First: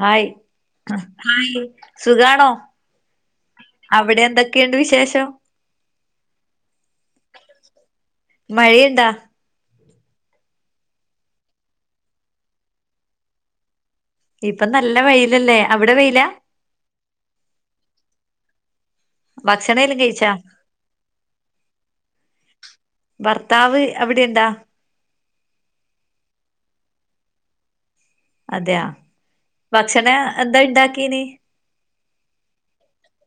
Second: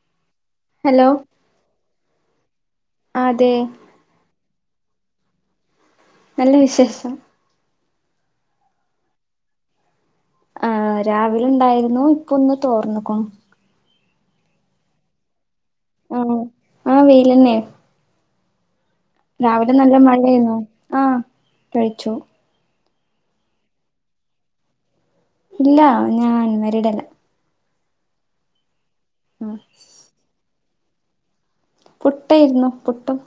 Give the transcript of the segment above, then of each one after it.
Hi അ hello hi സുഖാണോ അതെ അവിടെയെന്തൊക്കെയുണ്ട് വിശേഷം നല്ല വിശേഷം മഴയിണ്ടാ ആ രാവിലെ ഇണ്ടായിരുന്നു ഇപ്പൊന്ന് തോർന്ന്ക്ക്ണു ഇപ്പം നല്ല വെയിലല്ലേ അവിടെ വെയില ആണ് അ വെയിലന്നെ രാവിലെ ഭക്ഷണം നല്ല എല്ലാം കഴിച്ചാ മഴയേയിരുന്നു ആ കഴിച്ചു ഭർത്താവ് അവിടെ എന്താ ഇല്ല ഞാൻ മാരീഡല്ല അതെയാ ആ ഭക്ഷണം എന്താ ഇണ്ടാക്കീന് പുട്ടേരുന്നു പുട്ടും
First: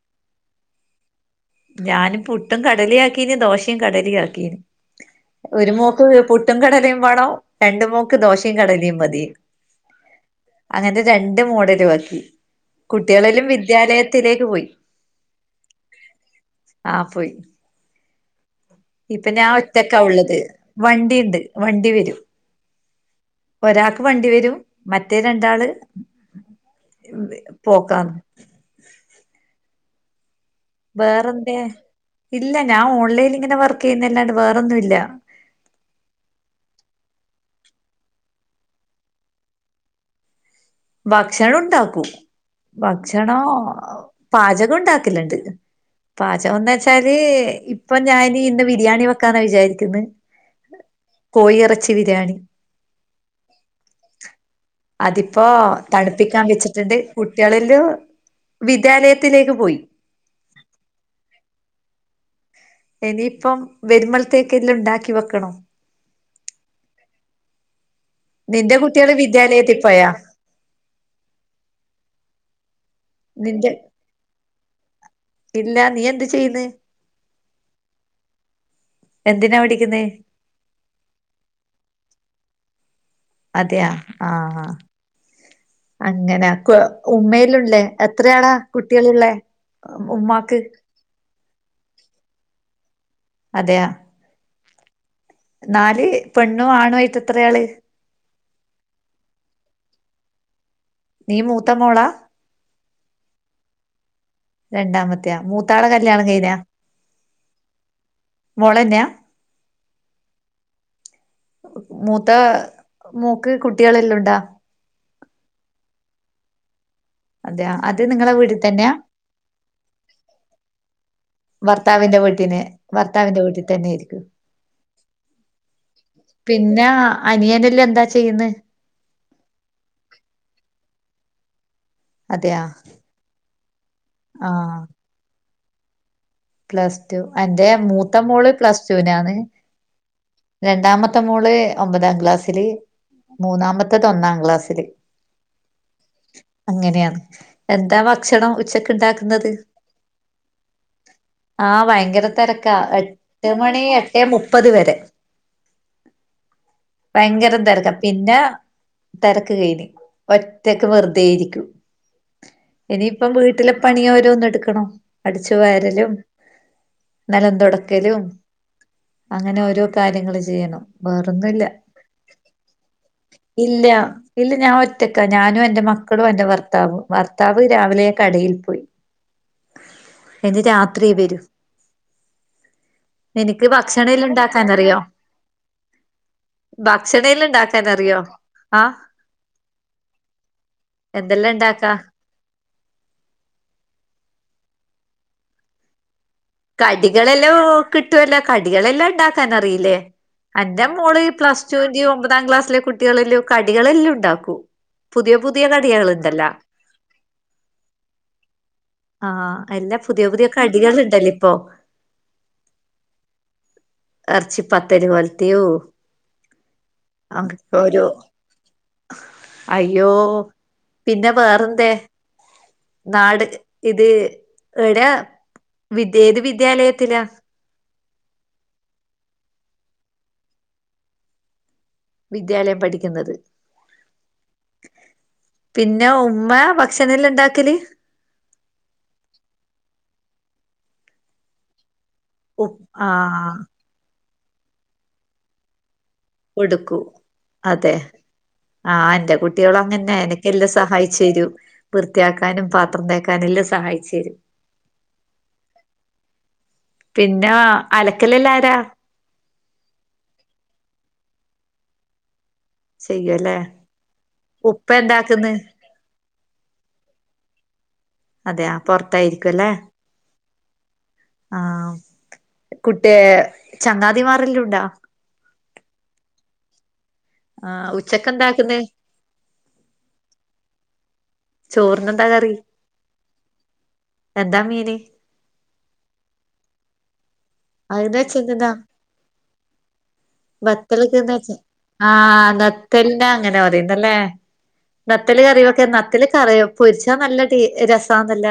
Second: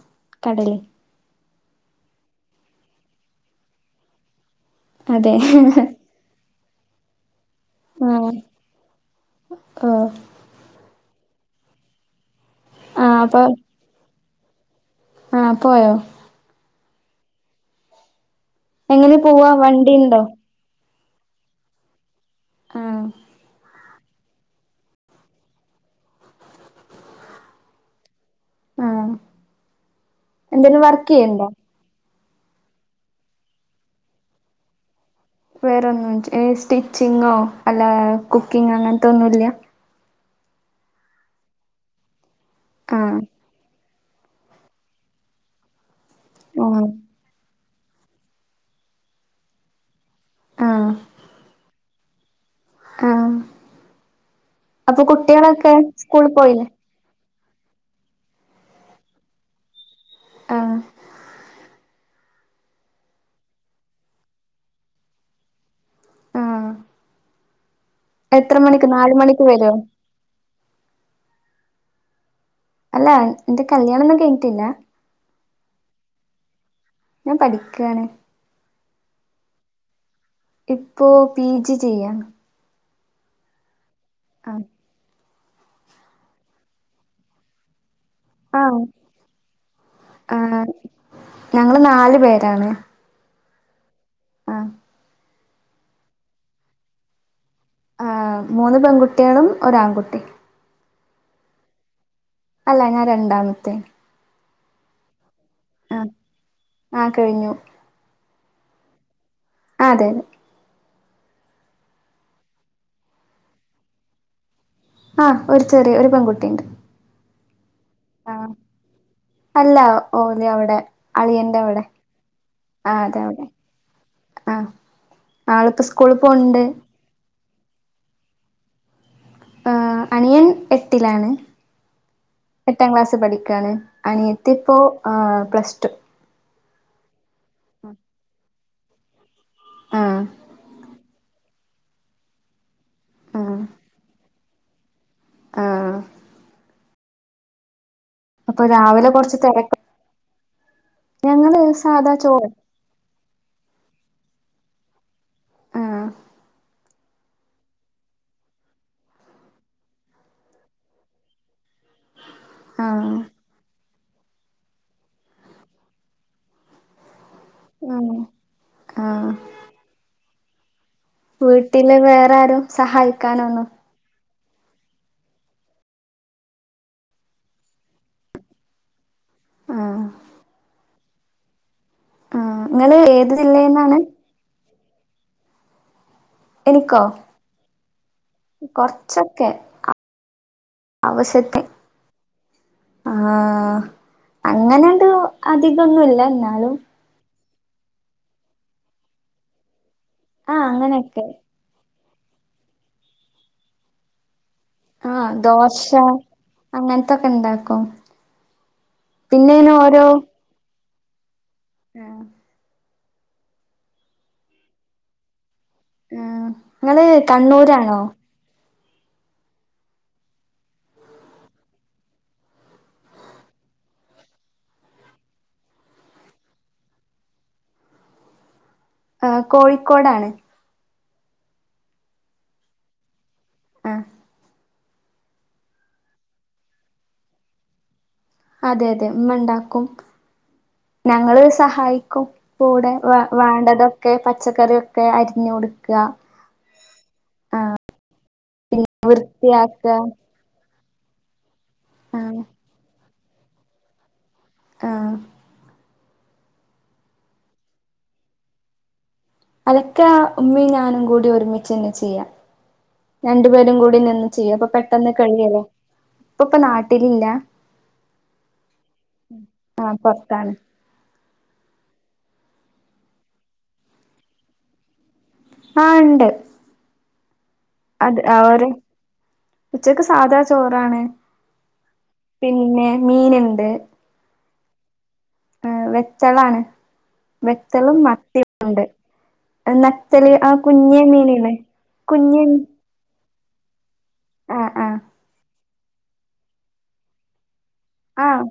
കടലയും ഞാനും പുട്ടും കടലയു ആക്കീന് ദോശയും കടലയു ആക്കീന് അതെ ഒരുമോക്ക് പുട്ട ട്ടും കടലേം വേണം ആ രണ്ടുമോക്ക് ദോശയും കടലേ മതീന്ന് ഓ അങ്ങനെ രണ്ട് മോഡലും ആക്കി ആ അപ്പൊ കുട്ട്യാളെല്ലോ വിദ്യാലയത്തിലേക്ക് പോയി ആ പോയോ ആ പോയി എങ്ങനെ ഇപ്പോ ഞ പോവാ ഒറ്റക്കാ വണ്ടിണ്ടോ ഉള്ളത് വണ്ടിണ്ട് വണ്ടി വരും ആ ഒരാക്ക് വണ്ടി വരും മറ്റേ രണ്ടാള് പോക്കാന്ന് ആഹ വേറെ എന്ത ഇല്ല ഞാൻ ഓൺലൈനി ഇങ്ങനെ വർക്ക് ചെയ്യുന്നല്ലാണ്ട് വേറെന്നും ഇല്ല വേറെ ഒന്നും സ്റ്റിച്ചിങ്ങോ അല്ല കുക്കിങ് അങ്ങനത്തെ ഒന്നും ഇല്ലയ ഭക്ഷണം ഉണ്ടാക്കൂ ആഹ് ഭക്ഷണ പാചകം ഉണ്ടാക്കില്ലുണ്ട് പാചകം എന്ന് ആഹ് വെച്ചാല് ഇപ്പൊ ഞൻ ഇന്ന് ബിരിയാണി വെക്കന്ന ആഹ് വിചാരിക്കുന്നെകോഴി ഇറ ച്ചി ബിരിയാണി ആഹ അപ്പൊ കുട്ടി ഇപ്പോൊ തണുപ്പിക്കാൻ വെച്ചിട്ടുണ്ട് കുട്ടികളില് വിദ്യാലയത്തിലേക്ക് പോയി. ആഹ ഇനിയിപ്പം വെരുമളത്തേക്കെ എല്ല ഉണ്ടാക്കി വെക്കണം. ആഹ് എത്ര നിന്റെ മണിക്ക് കുട്ടികള് നാല് മണിക്ക് വരുവോ വിദ്യാലയത്തിൽ പോയാ? അല്ല എന്റെ നിന്റെ കല്യാണംന്നും കഴഞ്ഞിട്ടില്ല. ഇല്ല നീ എന്ത് ചെയ്യന്ന്. ഞാൻ പഠിക്കാണ്. എന്തിനാ പഠിക്കുന്നത്. ഇപ്പോ പി ജി ചെയ്യാണ് അതെയ ആ ആഹ് അങ്ങനെ, ഉമ്മയിലുള്ളേ. എത്രയാണ് ആഹ് കുട്ടികളുള്ളെ? ഉമ്മാക്ക് ആഹ് ഞങ്ങള് നാല് പേരാണ്. അതെയ. ആഹ നാല് പെണ്ണും ആണു ആയിട്ട് എത്രയാള്. ആഹമൂന്ന് പെൺകുട്ടികളും ഒര ആൺകുട്ടി. നീ മൂത്ത മോളാ. അല്ല ഞാൻ രണ്ടാമത്തെ. രണ്ടാമത്തെയ മൂത്താള ആഹ് കല്യാണ് കഴിഞ്ഞ, ആഹ് കഴിഞ്ഞു മോൾ തന്നെയാ? ആ അതെ അതെ. മൂത്ത മൂക്ക് കുട്ടികളെല്ലാംണ്ടാ. ആ ഒരു ചെറിയ ഒരു പെൺകുട്ടിയുണ്ട്. അതെയ അത് നിങ്ങളെ ആഹ് വീട്ടിൽ തന്നെയാ.? അല്ല ഓലി അവിടെ അളിയന്റെ അവിടെ, ഭർത്താവിന്റെ വീട്ടിന് ആ അതെ ഭർത്താവിന്റെ അവിടെ. വീട്ടിൽ തന്നെ ആയിരിക്കും ആ് ആളി ഇപ്പോ സ്കൂളി പോണ്ട്. അനിയനെല്ലേ എന്താ ചെയ്യന്ന്. അനിയൻ എട്ടിലാണ്. അതെയാ എട്ടാം ക്ലാസ് പഠിക്കയാണ്, അനിയത്തിപ്പോ ആഹ് പ്ലസ് ടു. പ്ലസ് ടു എന്റെ മൂത്ത മോള് പ്ലസ് ടുവിനാണ്. ആഹ് രണ്ടാമത്തെ മോള് ഒമ്പതാം ക്ലാസ്സില്, ആ മൂന്നാമത്തെ ഒന്നാം ക്ലാസ്സില്. ആ അങ്ങനെയാണ് എന്താ ഭക്ഷണം അപ്പൊ ഉച്ചക്ക് രാവിലെ കൊറച്ച് ഉണ്ടാക്കുന്നത്! തിരക്ക് ഞങ്ങള് ആ സാധാ ഭയങ്കര ചോറ് തിര എട്ട് മണി എട്ടേ മുപ്പത് വരെ. ആഹ ഭയങ്കരം തിരക്ക പിന്നെ തിരക്ക് കഴിഞ്ഞ് ഒറ്റക്ക് വെറുതൊയിരിക്കും. ആ ഇനിയിപ്പം വീട്ടിലെ പണി ഓരോന്നും എടുക്കണോ അടിച്ചു വരലും നിലം ഉം തുടക്കലും, ആ അങ്ങനെ ഓരോ കാര്യങ്ങള് ചെയ്യണം. വേറൊന്നുല്ല വീട്ടില് വേറെ ആരും സഹായിക്കാനൊന്നുല്ലേ? ഇല്ല. ഇല്ല ഞാൻ ഒറ്റക്ക ഞാനും എന്റെ മക്കളും എന്റെ ഭർത്താവും, ഭർത്താവ് രാവിലെ കടയിൽ പോയി. ആ ഇനി രാത്രി വരൂ. ആ നിങ്ങള് ഏത് നിനിക്ക് ജില്ലയിന്നാണ് ഭക്ഷണ ല്ല ഉണ്ടാക്കാൻ അറിയോ? എനിക്കോ ഭക്ഷണം എല്ലാം ഉണ്ടാക്കാൻ അറിയാം ആഹ. കൊറച്ചൊക്കെ എന്തെല്ലാം ഇണ്ടാക്കാ? ആഹ അങ്ങനെണ്ട് അതി ഇതൊന്നുമല്ല എന്നാലും. കടികളെല്ലാം കിട്ടുവല്ല കടികളെല്ലാം ഉണ്ടാക്കാൻറിയില്ലേ ആഹ് എന്റെ മോള്ഈ അങ്ങനെയൊക്കെ പ്ലാസ് അ ഒമ്പതാം ക്ലാസ്സിലെ കുട്ടികളല്ലോ കടികളെല്ലാം ഉണ്ടാക്കും. ആഹ പുതിയ പുതിയ ദോശ കടികളുണ്ടല്ലോ അങ്ങനത്തൊക്കെ ഇണ്ടാക്കും. ആഹ് പിന്നെങ്ങനെ എല്ലാ പുതിയ പുതിയ കടികൾ ണ്ടല്ലോ ഇപ്പോ. എ. ഇറ്ച്ചി പത്തല് ഒല്ത്തിയോ ആഹ് ഇങ്ങള് അഹ് കണ്ണൂരാണോ ഒരു. അയ്യോ പിന്നെ വേറെന്തെ? നാട് ഇത് എടയാ? ത്ഏത് വിദ്യാലയത്തിലാ? ആഹ് കോഴിക്കോടാണ്. വിദ്യാലയം പഠിക്കുന്നത്. ആഹ്. പിന്നെ ഉമ്മ ഭക്ഷണല്ല ഉണ്ടാക്കല്? അതെ അതെ ഉമ്മണ്ടാക്കും ഞങ്ങള് സഹായിക്കും. ഉ കൂടെ വ ആഹ് വേണ്ടതൊക്കെ പച്ചക്കറിയൊക്കെ അരിഞ്ഞ് കൊടുക്ക് കൊടുക്കൂ അതെ ആഹ് എന്റെ കുട്ടികൾ വൃത്തിയാക്ക അങ്ങന്നെ എന എല്ലാം സഹായിച്ച് തരും ആഹ് വൃത്തിയാക്കാനും പാത്രം തേക്കാനും എല്ലാം സഹായിച്ച് തരും. ആഹ്. പിന്നെ അലക്കലല്ല ആരാ? അലക്കാ ഉമ്മയും ഞാനും കൂടി ഒരുമിച്ച് തന്നെ ചെയ്യാ ചെയ്യുവല്ലേ രണ്ടുപേരും കൂടി നിന്ന്. ചെയ്യ അപ്പൊ ഉപ്പ പെട്ടെന്ന് എന്താക്കുന്ന് കഴിയല്ലോ ഇപ്പ ഇപ്പൊ നാട്ടിലില്ല. അതെയ പെറ്ത്തായിരിക്കുംല്ലേ. ആ പൊറത്താണ് ആഹ് കുട്ടി ചങ്ങാതിമാറെല്ലുണ്ടോ? ആഹ് ഇണ്ട്. ആഹ് അത് അവര് ഉച്ചക്കെന്താക്കുന്നെ ഉച്ചക്ക് സാധാ ചോറാണ്. ചോറിന് എന്താ കറി പിന്നെ മീനുണ്ട് എന്താ മീന്? ഏ വെത്തളാണ് വെത്തളും അത് മത്തിം വെച്ചെന്താ ഉണ്ട്. നത്തല് ആഹ് കുഞ്ഞാ മീനില്ലേ കുഞ്ഞൻ മീ തെല്ല അങ്ങനെ പറയുന്നല്ലേ? നത്തല് കറിവെക്കെ നത്തല് കറിയ പൊര്ച്ചാ നല്ല ട്ടേ രസ ആഹ്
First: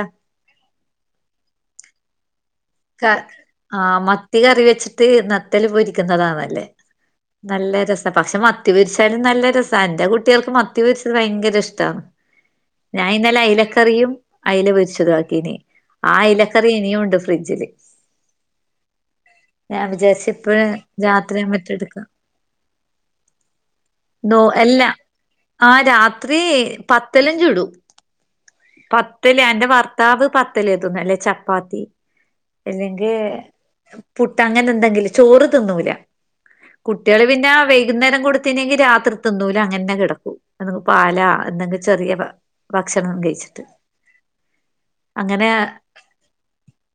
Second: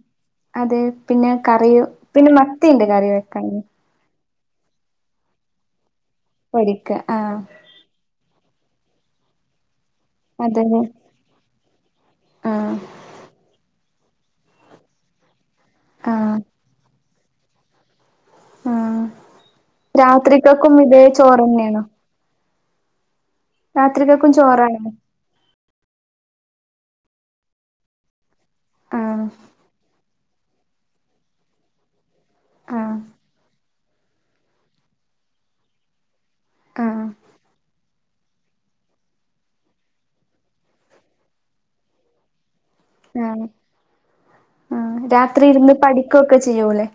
അതെ പിന്നെ കറി പിന്നെ മത്തിയ്ണ്ട് ക കറി വെക്കാ ആഹ് മത്തി കറി വെച്ചിട്ട് നത്തല് പൊരിക്കുന്നതാ നല്ല പൊരിക്ക ആ നല്ല രസ പക്ഷേ മത്തിപെരിച്ചാലും നല്ല രസ എന്റെ കുട്ടികൾക്ക് മത്തി അതന്നെ പെരി ഭയങ്കര ഇഷ്ടമാണ് ആ ഞാൻ ഇന്നലെ അയിലക്കറിയും അയില പൊരിച്ചതാക്കിനി. ആ ആഹ് അയിലക്കറി ഇനിയും ഉണ്ട് ഫ്രിഡ്ജില്. ആഹ്. ഞാൻ വിചാരിച്ച് ഇപ്പഴ ചോറ് രാത്രിയോ മറ്റോ തന്നെയാണോ എടുക്കാം. രാത്രികക്കും ന്തോ എല്ല ചോറാണ് ആഹ് രാത്രി പത്തലുംഞ്ചുടും. ആഹ് പത്തല് എന്റെ ഭർത്താവ് പത്തല് തിന്ന അല്ലേ ചപ്പാത്തി. ആഹ് അല്ലെങ്കിൽ പുട്ട് അങ്ങനെ എന്തെങ്കിലും ചോറ് തിന്നൂല. ആഹ് കുട്ടിള് പിന്നെ. വൈകുന്നേരം കൊടുത്തനെങ്കി രാത്രി തിന്നൂല അങ്ങനെ കിടക്കൂം പാലാ എന്നെങ്ക ചെറിയ. ഭക്ഷണം ആഹ് കഴിച്ച്. ആഹ് രാത്രി ഇരുന്ന് പഠിക്കുക്കെ ചെയ്യൂലേ.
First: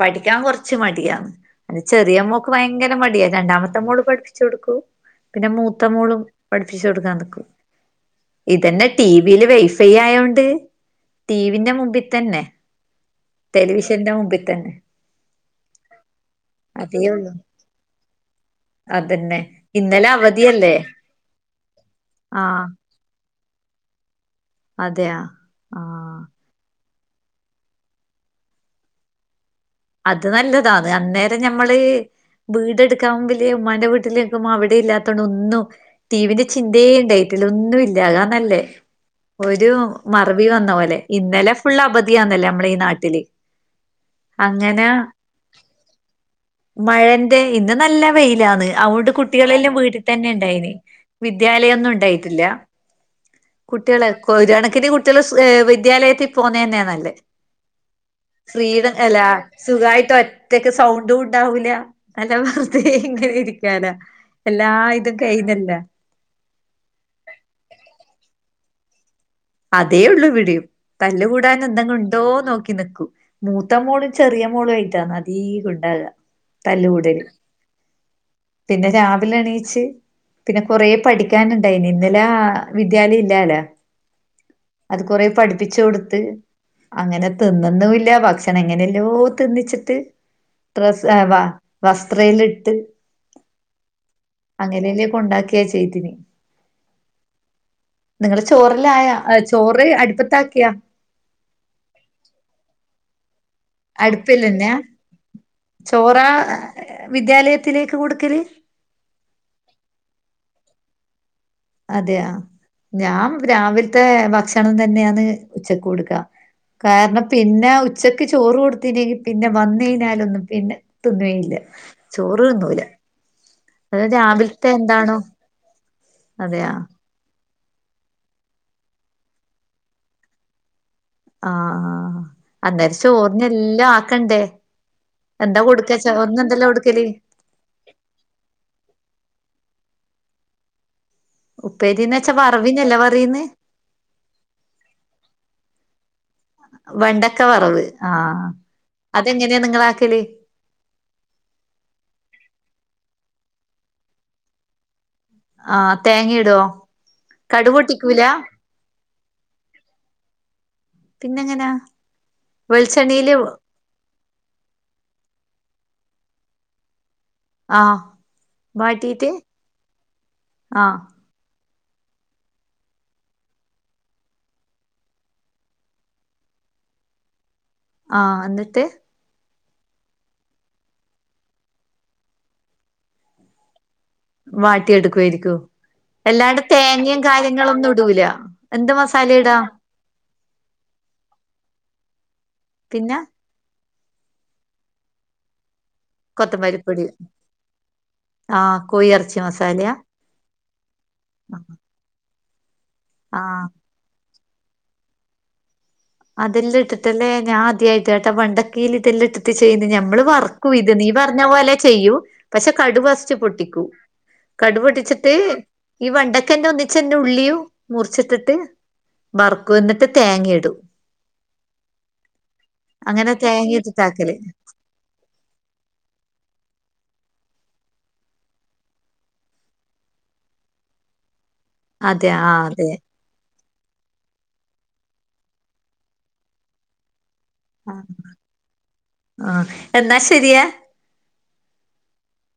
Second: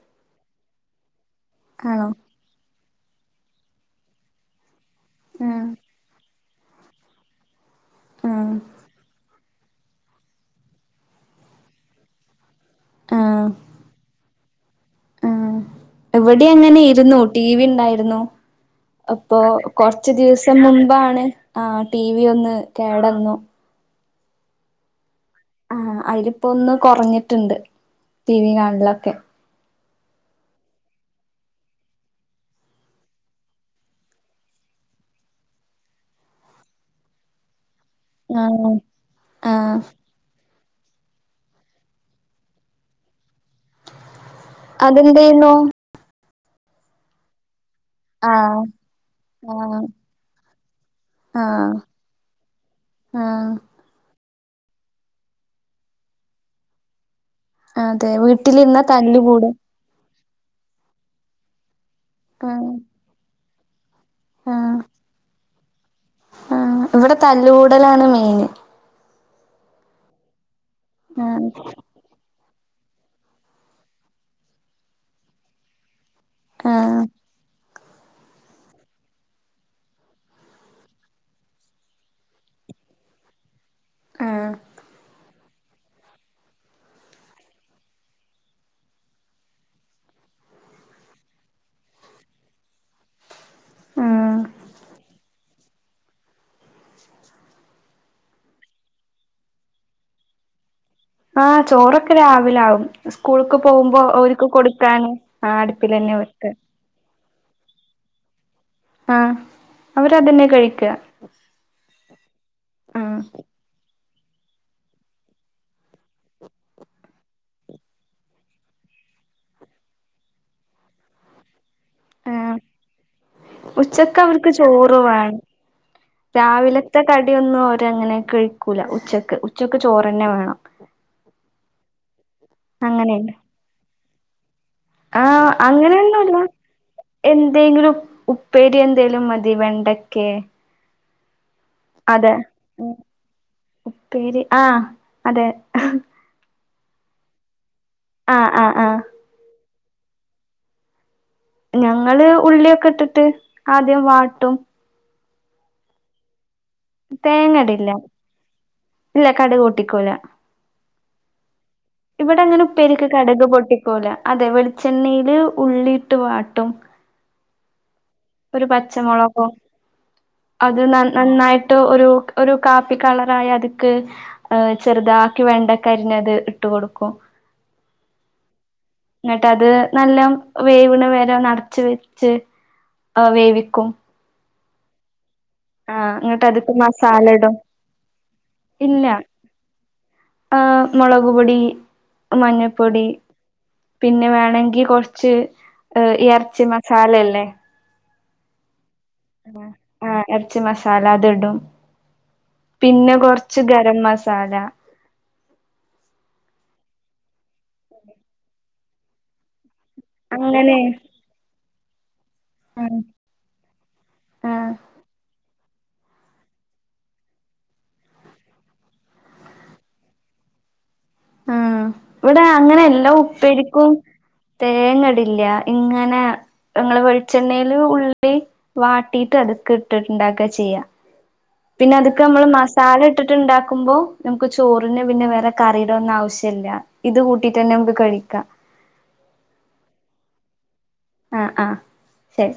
പഠിക്കാൻ കെറ്ച്ച് മടിയ ന്റെ ആണോ ചെറിയ മോ ഭയങ്കര മടിയാ രണ്ടാമത്തെ മോള് പഠ്പ്പിച്ച് കൊടുക്കും പിന്നെ ആഹ് മൂത്ത മോളും. പഠ്പ്പിച്ചു കൊടുക്കാ നിക്കും ആഹ് ഇതന്നെ ടി വി ൽ വൈഫൈ ആയോണ്ട്. ണ്ട് ടി വി ന്റെ മുമ്പി തന്നെ. ആഹ് ടെലിവിഷന്റെ മുമ്പി തന്നെ. ആഹ് ഇവിടെ അങ്ങനെ അതേ ഇരുന്നു ഉള്ളൂ ടി വി ണ്ടായിരുന്നു. അപ്പോ അതന്നെ ഇന്നലെ കൊറ്ച്ചു ദിവസം അവധിയല്ലേ മുമ്പാണ് ആഹ് ടി വി ഒന്ന് ആഹ് കേടന്നു. അതെയ ആഹ് അയില് ഇപ്പോ ഒന്ന് കെറ്ഞ്ഞിട്ടുണ്ട് ടി വി കാണലൊക്കെ. അത് നല്ലതാ അന്നേരം ഞമ്മള് വീടെ എടുക്കാൻ വലിയ ഉമമാന്റെ വീട്ടിലക്കും അവിടെ ഇല്ലാത്തോണ്ട് ഒന്നും ടി വി ന്റെ ചിന്തേ ഉണ്ടായിട്ടല്ല ഒന്നും ഇല്ല അതാ നല്ലേ ആഹ് ഒരു ആഹ് മറവി വന്ന പോലെ ഇന്നലെ ഫുള്ള് അവധിയാന്നല്ലേ നമ്മള ഈ നാട്ടില് അങ്ങനെ അതെന്തേന്നു മഴന്റെ ഇത് നല്ല ആഹ് വെയിലാന്ന് അതൊണ്ട് കുട്ടികളെല്ലാം ആഹ് വീട്ടിൽ തന്നെ ഉണ്ടായിന് വിദ്യാലയം ഒന്നും ഉണ്ടായിട്ടില്ല ആ കുട്ടികള് ഒരു കണക്കിന് കുട്ടികൾ വിദ്യാലയത്തിൽ പോന്ന തന്നെയ നല്ലെ അതെ വീട്ടിൽ നിന്ന ത അല്ല സുഖായിട്ട് ഒറ്റക്ക് സൗണ്ടും ഉണ്ടാവില്ല നല്ല ആഹ് വെറുതെ ഇങ്ങനെ ഇരിക്കാനാ എല്ലാ ആഹ് ഇതും കഴിഞല്ല ആഹ് ഇവിടെ തല്ലുകൂടലാണ് മെയിൻ അതേ ഉള്ളൂ ഇവിടെയും തല്ല് ആഹ് കൂടാൻ എന്തെങ്കിലും ഉണ്ടോ നോക്കി നിക്കും മൂത്ത മോളും ചെറിയ മോളും ആയിട്ടാണ് അധീകം ഉണ്ടാവുക തല്ല് ആഹ് കൂടല് പിന്നെ രാവിലെ എണീച്ച് പിന്നെ കൊറേ പഠിക്കാനുണ്ടായിനി ഇന്നലെ വിദ്യാലയം ഇല്ലല്ലേ ആഹ് അത് കുറെ പഠിപ്പിച്ചു കൊടുത്ത് അങ്ങനെ തിന്ന്ന്നു ല്ല ഭക്ഷണം എങ്ങനെയല്ലോ തിന്നിച്ചിട്ട് ഡ്രസ്സ്‌ വസ്ത്രയിലിട്ട് ആഹ് അങ്ങനെ തന്നെ കൊണ്ടാക്കിയാ ചെയ്തിനു നിങ്ങള ചോറല്ലായ ചോറ് അടിപ്പത്താക്കിയാ ആ ചോറൊക്കെ രാവിലെ ആവും സ്കൂള്ക്ക് പോകുമ്പോ ഓര്ക്ക് അടുപ്പിലന്നെ കൊടുക്കാന് ആ അടുപ്പിൽ തന്നെയാ ചോറാ വെക്ക വിദ്യാലയത്തിലേക്ക് കൊടുക്കല് ആ അവര് അതെന്നയാ കഴിക്ക അതെയാ ആഹ് ഞാൻ രാവിലത്തെ ഭക്ഷണം തന്നെയന്ന് ഉച്ചക്ക് കൊടുക്ക കാരണം പിന്നെ ഉച്ചക്ക് ചോറ് കൊടുത്തിനെങ്ക പിന്നെ വന്ന് കഴഞ്ഞാലൊന്നും പിന്നെ തിന്നലില്ല ചോറ് ആഹ് തിന്നൂല അതായത് ഉച്ചക്ക് അവർക്ക് രാവിലത്തെ ചോറ് എന്താണോ വേണം അതെയാ രാവിലത്തെ കടിയൊന്നും അവര് അങ്ങനെ കഴിക്കൂല ഉച്ചക്ക് ഉച്ചക്ക് ചോറ്തന്നെ വേണം ആ ആ അന്നേരം ചോറ്ന് എല്ലാം ആക്കണ്ടേ ആ എന്താ കൊടുക്ക അങ്ങനെയൊന്നുംല്ല ചോറിന് എന്തെല്ലാം കൊടുക്കല് എന്തെങ്കിലും ഉ പ്പേരി എന്തേലും മതി വെണ്ടക്കെ ഉപ്പേരിന്ന് വച്ചാ അതെ ഉം വറവിനല്ലേ പറയ്ന്ന് ഉപ്പേരി ആഹ് അതെ വെണ്ടക്ക വറവ് ആ ആഹ് ആഹ് ആഹ് അതെങ്ങനെയാ നിങ്ങള് ആക്കല് ഞങ്ങള് ഉള്ളിയൊക്കെ ഇട്ടിട്ട് ആദ്യം വാട്ടും ആ തേങ്ങഇടുവോ തേങ്ങ ഇടില്ല ഇല്ല കട്ക് പൊട്ടിക്കൂല പിന്നെങ്ങനാ ഇവിടെ അങ്ങനെ ഉപ്പേരിക്ക് വെളിച്ചെണ്ണയില് കട്ക് പൊട്ടിക്കൂല അതെ വെളിച്ചെണ്ണയില് ഉള്ളിയിട്ട് വാട്ടും ആ ഒരു പച്ചമുളകും അത് ആഹ് നല്ല നന്നായിട്ട് ട്ട് ഒരു ഒരു കാപ്പി കളറായി അത്ക്ക് ചെറുതാക്കി വെണ്ടക്കരിഞത് ഇട്ടു കൊടുക്കും ആ എന്നിട്ട് എന്നിട്ട് അത് നല്ല വേവണ് വരെ നിറച്ച് വെച്ച് ആ വേവിക്കും വാട്ടിയെടുക്കുായിരിക്കും ആഹ് ഇങ്ങട്ട് എല്ലാണ്ട് അത്ക്ക് തേങ്ങയും മസാല ഇടും കാര്യങ്ങള ഒന്നും ഇടൂല എന്ത് മസാല ഇടാ ആ മുളക്പൊടി മഞ്ഞൾപ്പൊടി പിന്നെ പിന്നെ വേണെങ്കി കുറച്ച് ഇറച്ചി കൊത്തമല്ലിപ്പൊടി മസാലയല്ലേ ആഹ് കോയിയെറച്ചി ആഹ് ഇറച്ചി മസാല അത് ഇടും പിന്നെ കൊറച്ച് ആഹ് ഗരം മസ സാല അതെല്ലാം ഇട്ടല്ലേ ഞാൻ ആദ്യ ആയിട്ട് കേട്ടാ വണ്ടക്കയിൽ ഇതെല്ല ഇട്ടിട്ട് ചെയ്യുന്നു ഞ നമ്മള് വർക്കും അങ്ങനെ ഇത് നീ പറഞ്ഞ പോലെ ചെയ്യൂ പക്ഷെ കടു ആഹ് ഫസ്റ്റ് പൊട്ടിക്കൂ ആഹ് കടു പൊട്ടിച്ചിട്ട് ഈ വണ്ടക്കന്നെ ഒന്നിച്ചന്നെ ഉള്ളിയും മുറിച്ചിട്ടിട്ട് വർക്കും എന്നിട്ട് തേങ്ങ ഇടും ആഹ് ഇവിടെ അങ്ങനെ എല്ലാം അങ്ങനെ തേങ്ങ ഉപ്പേരിക്കും ഇട്ടിട്ടാക്കല് തേങ്ങടില്ല ഇങ്ങനെ ങ്ങള് വെളിച്ചെണ്ണൽ ഉള്ളി വാട്ടിയിട്ട് അത്ക്കെ ഇട്ടിട്ടുണ്ടാക്കുക ചെയ്യാം പിന്നെ അതക്കെ അതെ നമ്മള് ആഹ് അതെ മസാല ഇട്ടിട്ടുണ്ടാക്കുമ്പോ നമുക്ക് ചോറിന് പിന്നെ വേറെ കറിടെ ഒന്നും ആവശ്യമില്ല ഇത് കൂട്ടിട്ട് തന്നെ നമുക്ക് ആഹ് കഴിക്കാം ആഹ് എന്നാ ശരിയ ആഹ് ആഹ് ശരി